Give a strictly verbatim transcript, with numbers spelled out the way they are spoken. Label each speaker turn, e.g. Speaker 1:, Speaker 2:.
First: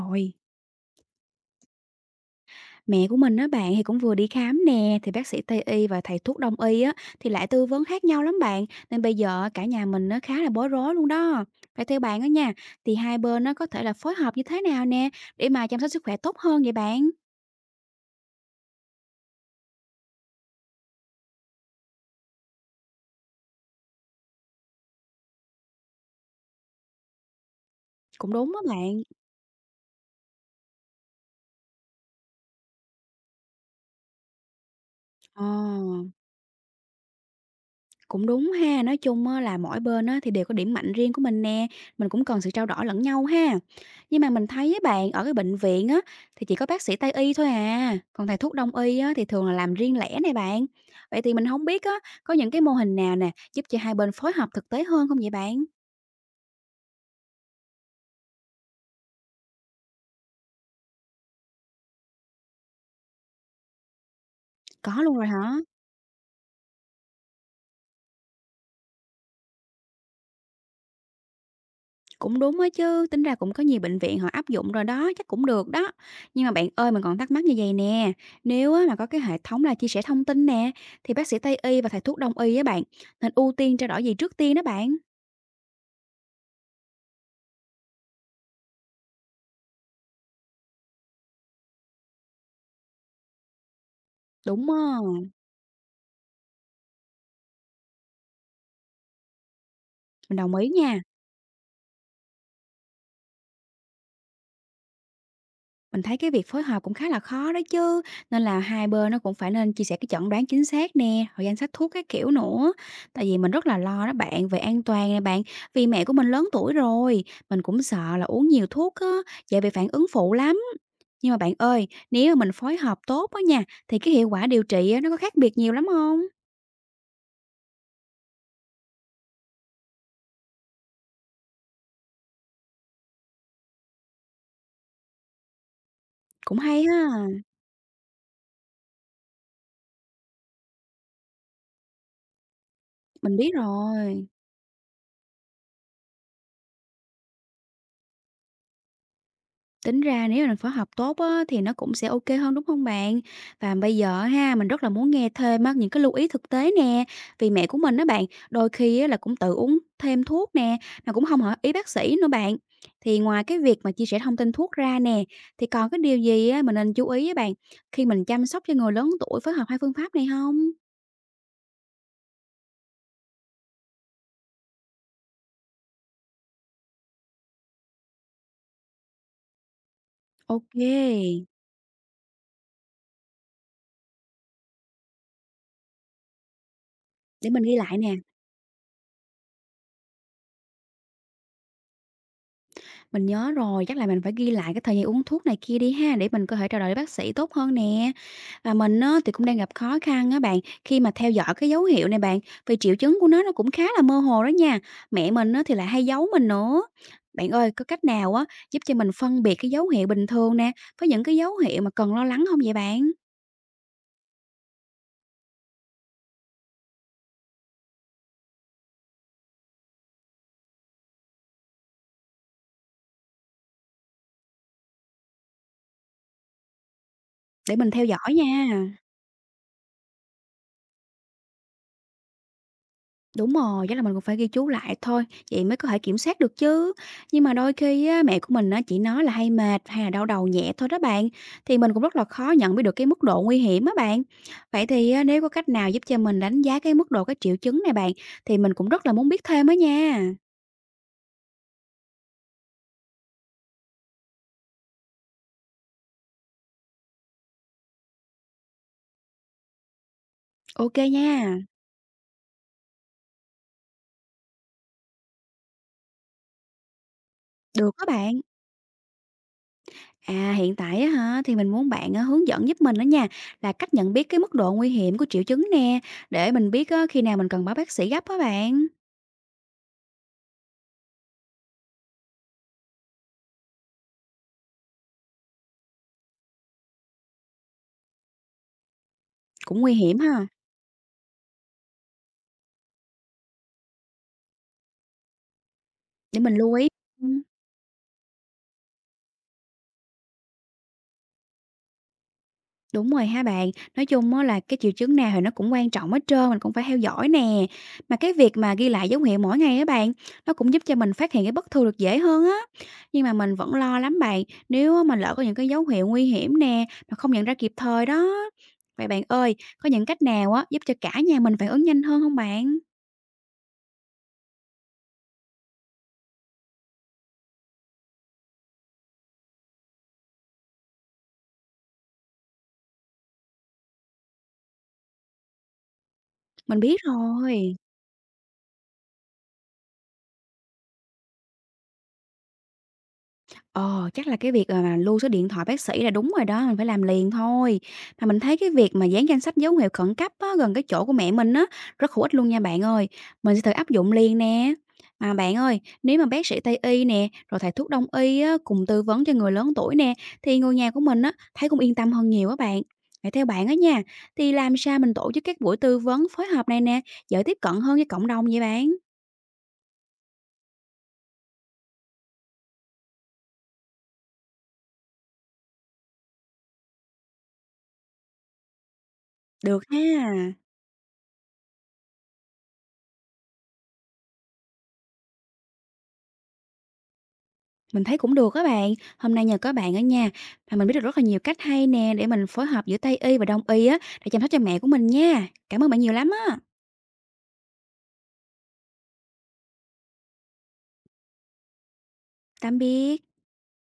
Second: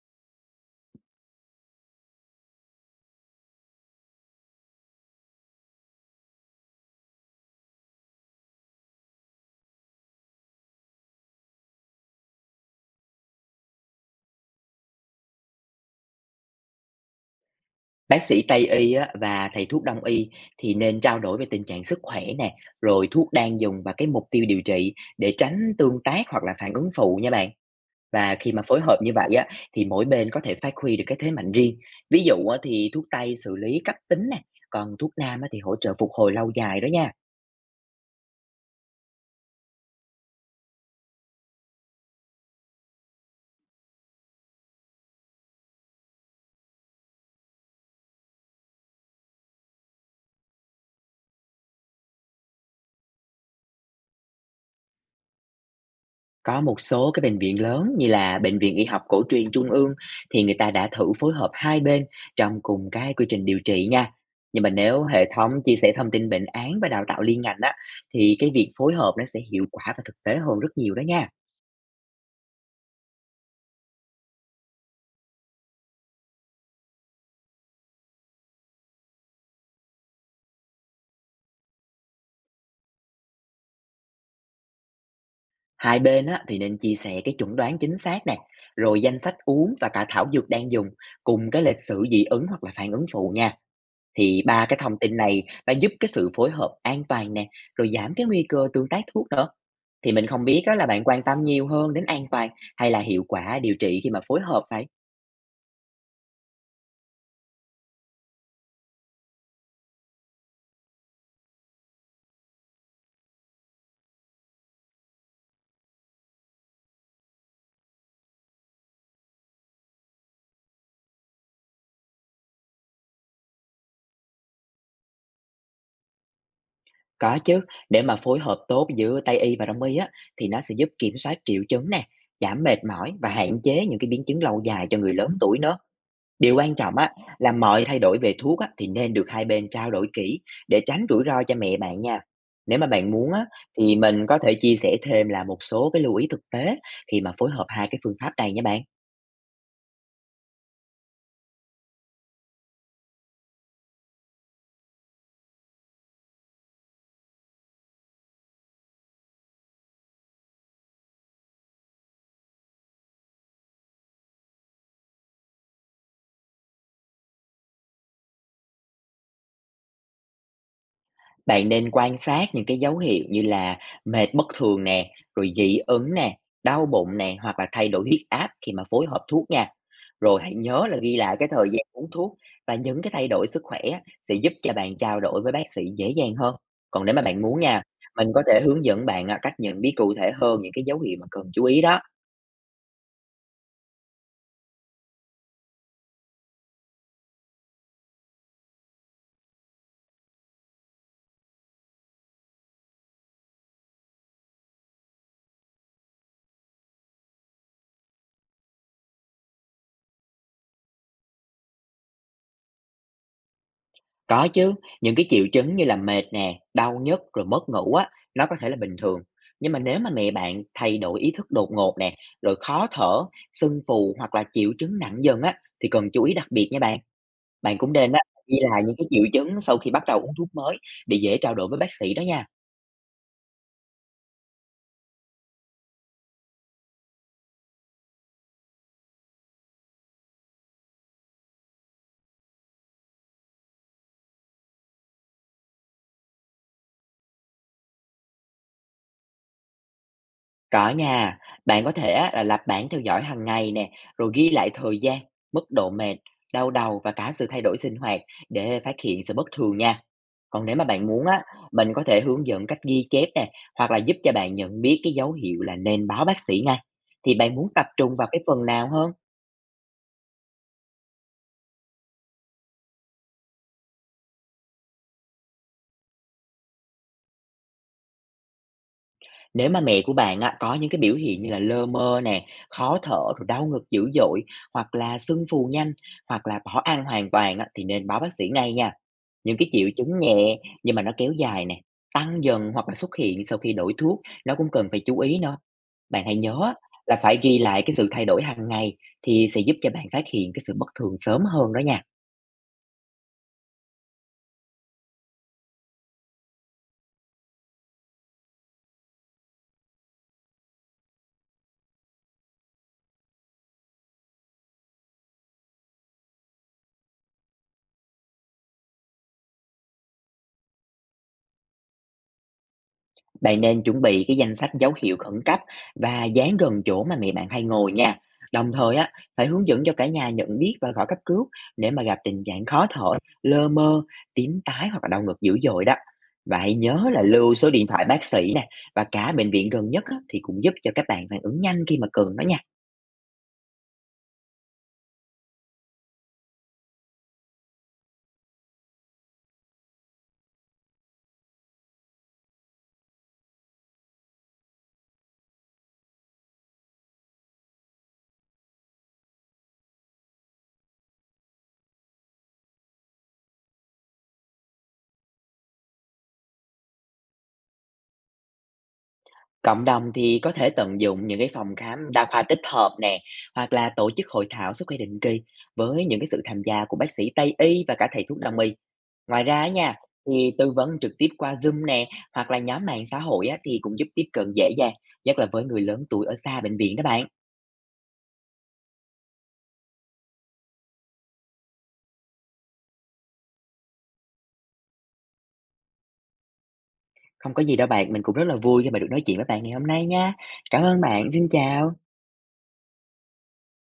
Speaker 1: Rồi, mẹ của mình á bạn thì cũng vừa đi khám nè, thì bác sĩ Tây y và thầy thuốc Đông y á thì lại tư vấn khác nhau lắm bạn, nên bây giờ cả nhà mình nó khá là bối rối luôn đó. Phải theo bạn á nha, thì hai bên nó có thể là phối hợp như thế nào nè để mà chăm sóc sức khỏe tốt hơn vậy bạn?
Speaker 2: Bác sĩ Tây y á, và thầy thuốc Đông y thì nên trao đổi về tình trạng sức khỏe nè, rồi thuốc đang dùng và cái mục tiêu điều trị để tránh tương tác hoặc là phản ứng phụ nha bạn.
Speaker 1: Cũng
Speaker 2: Và
Speaker 1: đúng
Speaker 2: khi
Speaker 1: đó
Speaker 2: mà phối hợp
Speaker 1: bạn.
Speaker 2: như vậy á, thì mỗi bên có thể phát huy được cái thế mạnh riêng. Ví dụ á, thì thuốc Tây xử lý cấp tính nè, còn thuốc Nam
Speaker 1: Ờ.
Speaker 2: á, thì hỗ trợ phục hồi lâu dài đó nha.
Speaker 1: Cũng đúng ha, nói chung á là mỗi bên á thì đều có điểm mạnh riêng của mình nè, mình cũng cần sự trao đổi lẫn nhau ha. Nhưng mà mình thấy á bạn, ở cái bệnh viện á thì chỉ có bác sĩ Tây y thôi à, còn thầy thuốc Đông y á thì thường là làm riêng lẻ này bạn. Vậy thì mình không biết á có những cái mô hình nào nè giúp cho hai bên phối hợp thực tế hơn không vậy bạn?
Speaker 2: Có một số cái bệnh viện lớn như là Bệnh viện Y học cổ truyền Trung ương thì người ta đã thử phối hợp hai bên trong cùng cái quy trình điều trị nha. Nhưng mà
Speaker 1: Có
Speaker 2: nếu
Speaker 1: luôn rồi
Speaker 2: hệ
Speaker 1: hả?
Speaker 2: thống chia sẻ thông tin bệnh án và đào tạo liên ngành á thì cái việc phối hợp nó sẽ hiệu quả và thực tế hơn rất nhiều đó nha.
Speaker 1: Cũng đúng á chứ, tính ra cũng có nhiều bệnh viện họ áp dụng rồi đó, chắc cũng được đó. Nhưng mà bạn ơi, mình còn thắc mắc như vậy nè, nếu á mà có cái hệ thống là chia sẻ thông tin nè, thì bác sĩ Tây y và thầy thuốc Đông y á bạn, nên ưu tiên trao đổi gì trước tiên đó bạn?
Speaker 2: Hai bên á thì nên chia sẻ cái chuẩn đoán chính xác nè, rồi danh sách uống và cả thảo dược đang dùng cùng cái lịch sử dị ứng hoặc là phản ứng phụ nha. Thì ba
Speaker 1: Đúng á,
Speaker 2: cái thông tin này nó giúp cái sự phối hợp an toàn nè, rồi giảm cái nguy cơ tương tác thuốc nữa. Thì mình
Speaker 1: mình
Speaker 2: không
Speaker 1: đồng
Speaker 2: biết
Speaker 1: ý
Speaker 2: á là
Speaker 1: nha.
Speaker 2: bạn quan tâm nhiều hơn đến an toàn hay là hiệu quả điều trị khi mà phối hợp phải.
Speaker 1: Mình thấy cái việc phối hợp cũng khá là khó đó chứ, nên là hai bên nó cũng phải nên chia sẻ cái chẩn đoán chính xác nè, rồi danh sách thuốc các kiểu nữa. Tại vì mình rất là lo đó bạn, về an toàn nè bạn, vì mẹ của mình lớn tuổi rồi, mình cũng sợ là uống nhiều thuốc á, dễ bị phản ứng phụ lắm. Nhưng mà bạn ơi, nếu mà mình phối hợp tốt á nha, thì cái hiệu quả điều trị á, nó có khác biệt nhiều lắm không?
Speaker 2: Có chứ, để mà phối hợp tốt giữa Tây y và Đông y á thì nó sẽ giúp kiểm soát triệu chứng nè, giảm mệt mỏi và hạn chế những cái biến chứng lâu dài cho người lớn tuổi nữa. Điều
Speaker 1: Cũng
Speaker 2: quan
Speaker 1: hay
Speaker 2: trọng á,
Speaker 1: ha,
Speaker 2: là mọi thay đổi về thuốc á, thì nên được hai bên trao đổi kỹ để tránh rủi ro cho mẹ bạn nha. Nếu mà bạn muốn
Speaker 1: mình
Speaker 2: á,
Speaker 1: biết
Speaker 2: thì mình
Speaker 1: rồi.
Speaker 2: có thể chia sẻ thêm là một số cái lưu ý thực tế khi mà phối hợp hai cái phương pháp này nha bạn.
Speaker 1: Tính ra nếu mà mình phối hợp tốt á, thì nó cũng sẽ ok hơn, đúng không bạn? Và bây giờ ha, mình rất là muốn nghe thêm á những cái lưu ý thực tế nè, vì mẹ của mình đó bạn, đôi khi á là cũng tự uống thêm thuốc nè, mà cũng không hỏi ý bác sĩ nữa bạn. Thì ngoài cái việc mà chia sẻ thông tin thuốc ra nè, thì còn cái điều gì á mình nên chú ý á bạn, khi mình chăm sóc cho người lớn tuổi phối hợp hai phương pháp này không?
Speaker 2: Bạn nên quan sát những cái dấu hiệu như là mệt bất thường nè, rồi dị ứng nè, đau bụng nè, hoặc là thay đổi huyết áp khi mà phối hợp thuốc nha. Rồi hãy
Speaker 1: Ok,
Speaker 2: nhớ là ghi lại cái thời gian uống thuốc và những cái thay đổi sức khỏe á, sẽ giúp cho bạn trao đổi với bác sĩ dễ dàng hơn. Còn nếu mà bạn
Speaker 1: để
Speaker 2: muốn
Speaker 1: mình ghi
Speaker 2: nha,
Speaker 1: lại nè.
Speaker 2: mình có thể hướng dẫn bạn à, cách nhận biết cụ thể hơn những cái dấu hiệu mà cần chú ý đó.
Speaker 1: Mình nhớ rồi, chắc là mình phải ghi lại cái thời gian uống thuốc này kia đi ha, để mình có thể trao đổi với bác sĩ tốt hơn nè. Và mình á, thì cũng đang gặp khó khăn á bạn, khi mà theo dõi cái dấu hiệu này bạn, vì triệu chứng của nó nó cũng khá là mơ hồ đó nha. Mẹ mình á, thì lại hay giấu mình nữa. Bạn ơi, có cách nào á giúp cho mình phân biệt cái dấu hiệu bình thường nè, với những cái dấu hiệu mà cần lo lắng không vậy bạn?
Speaker 2: Có chứ, những cái triệu chứng như là mệt nè, đau nhức rồi mất ngủ á, nó có thể là bình thường. Nhưng mà nếu mà mẹ bạn thay đổi ý thức đột ngột nè, rồi khó thở, sưng phù hoặc là triệu chứng nặng dần á, thì cần chú ý đặc biệt nha bạn.
Speaker 1: Để
Speaker 2: Bạn
Speaker 1: mình
Speaker 2: cũng
Speaker 1: theo
Speaker 2: nên á,
Speaker 1: dõi
Speaker 2: ghi
Speaker 1: nha.
Speaker 2: lại những cái triệu chứng sau khi bắt đầu uống thuốc mới để dễ trao đổi với bác sĩ đó nha.
Speaker 1: Đúng rồi, chắc là mình cũng phải ghi chú lại thôi, vậy mới có thể kiểm soát được chứ. Nhưng mà đôi khi á, mẹ của mình á, chỉ nói là hay mệt hay là đau đầu nhẹ thôi đó bạn, thì mình cũng rất là khó nhận biết được cái mức độ nguy hiểm á bạn. Vậy thì á, nếu có cách nào giúp cho mình đánh giá cái mức độ cái triệu chứng này bạn, thì mình cũng rất là muốn biết thêm á nha.
Speaker 2: Có nha, bạn có thể á, là lập bảng theo dõi hàng ngày nè, rồi ghi lại thời gian, mức độ mệt, đau đầu và cả sự thay đổi sinh hoạt để phát hiện sự bất thường nha. Còn nếu mà
Speaker 1: Ok
Speaker 2: bạn muốn á,
Speaker 1: nha,
Speaker 2: mình có thể hướng dẫn cách ghi chép nè, hoặc là giúp cho bạn nhận biết cái dấu hiệu là nên báo bác sĩ ngay. Thì bạn muốn tập
Speaker 1: được các
Speaker 2: trung vào
Speaker 1: bạn.
Speaker 2: cái phần nào hơn?
Speaker 1: À hiện tại á hả, thì mình muốn bạn á, hướng dẫn giúp mình đó nha, là cách nhận biết cái mức độ nguy hiểm của triệu chứng nè, để mình biết á, khi nào mình cần báo bác sĩ gấp á bạn.
Speaker 2: Nếu mà mẹ của bạn á, có những cái biểu hiện như là lơ mơ nè, khó thở, rồi đau ngực dữ dội, hoặc là sưng phù nhanh, hoặc là bỏ ăn hoàn toàn á, thì nên báo bác sĩ ngay nha. Những cái
Speaker 1: Cũng
Speaker 2: triệu
Speaker 1: nguy hiểm
Speaker 2: chứng
Speaker 1: ha.
Speaker 2: nhẹ nhưng mà nó kéo dài nè, tăng dần hoặc là xuất hiện sau khi đổi thuốc, nó cũng cần phải chú ý nữa. Bạn hãy
Speaker 1: Để mình
Speaker 2: nhớ
Speaker 1: lưu
Speaker 2: á,
Speaker 1: ý.
Speaker 2: là phải
Speaker 1: Ừm,
Speaker 2: ghi lại cái sự thay đổi hàng ngày thì sẽ giúp cho bạn phát hiện cái sự bất thường sớm hơn đó nha.
Speaker 1: đúng rồi ha bạn. Nói chung á là cái triệu chứng nào thì nó cũng quan trọng hết trơn, mình cũng phải theo dõi nè. Mà cái việc mà ghi lại dấu hiệu mỗi ngày á bạn, nó cũng giúp cho mình phát hiện cái bất thường được dễ hơn á. Nhưng mà mình vẫn lo lắm bạn, nếu á mà lỡ có những cái dấu hiệu nguy hiểm nè, mà không nhận ra kịp thời đó. Vậy bạn ơi, có những cách nào á giúp cho cả nhà mình phản ứng nhanh hơn không bạn?
Speaker 2: Bạn nên chuẩn bị cái danh sách dấu hiệu khẩn cấp và dán gần chỗ mà mẹ bạn hay ngồi nha. Đồng thời á, phải hướng dẫn cho cả nhà nhận biết và gọi cấp cứu nếu mà gặp tình trạng khó thở, lơ mơ, tím tái hoặc là đau ngực dữ dội đó. Và hãy
Speaker 1: Mình biết
Speaker 2: nhớ là lưu số
Speaker 1: rồi.
Speaker 2: điện thoại bác sĩ nè và cả bệnh viện gần nhất á, thì cũng giúp cho các bạn phản ứng nhanh khi mà cần đó nha.
Speaker 1: Ờ, chắc là cái việc, à, mà lưu số điện thoại bác sĩ là đúng rồi đó, mình phải làm liền thôi. Mà mình thấy cái việc mà dán danh sách dấu hiệu khẩn cấp á, gần cái chỗ của mẹ mình á, rất hữu ích luôn nha bạn ơi. Mình sẽ thử áp dụng liền nè. Mà bạn ơi, nếu mà bác sĩ Tây y nè, rồi thầy thuốc Đông y á, cùng tư vấn cho người lớn tuổi nè, thì người nhà của mình á, thấy cũng yên tâm hơn nhiều á bạn. Vậy theo bạn á nha, thì làm sao mình tổ chức các buổi tư vấn phối hợp này nè, dễ tiếp cận hơn với cộng đồng vậy bạn?
Speaker 2: Cộng đồng thì có thể tận dụng những cái phòng khám đa khoa tích hợp nè hoặc là tổ chức hội thảo sức khỏe định kỳ với những cái sự tham gia của bác sĩ Tây y và cả thầy thuốc đông y. Ngoài ra á
Speaker 1: Được
Speaker 2: nha,
Speaker 1: ha.
Speaker 2: thì tư vấn trực tiếp qua Zoom nè, hoặc là nhóm mạng xã hội á, thì cũng giúp tiếp cận dễ dàng, nhất là với người lớn tuổi ở xa bệnh viện đó bạn.
Speaker 1: Mình thấy cũng được các bạn. Hôm nay nhờ có bạn ở nhà mà mình biết được rất là nhiều cách hay nè để mình phối hợp giữa Tây y và Đông y á để chăm sóc cho mẹ của mình nha. Cảm ơn bạn nhiều lắm á.
Speaker 2: Không có gì đâu bạn, mình cũng rất là vui khi mà được nói chuyện với bạn ngày hôm nay nha. Cảm ơn bạn, xin chào.
Speaker 1: Tạm biệt.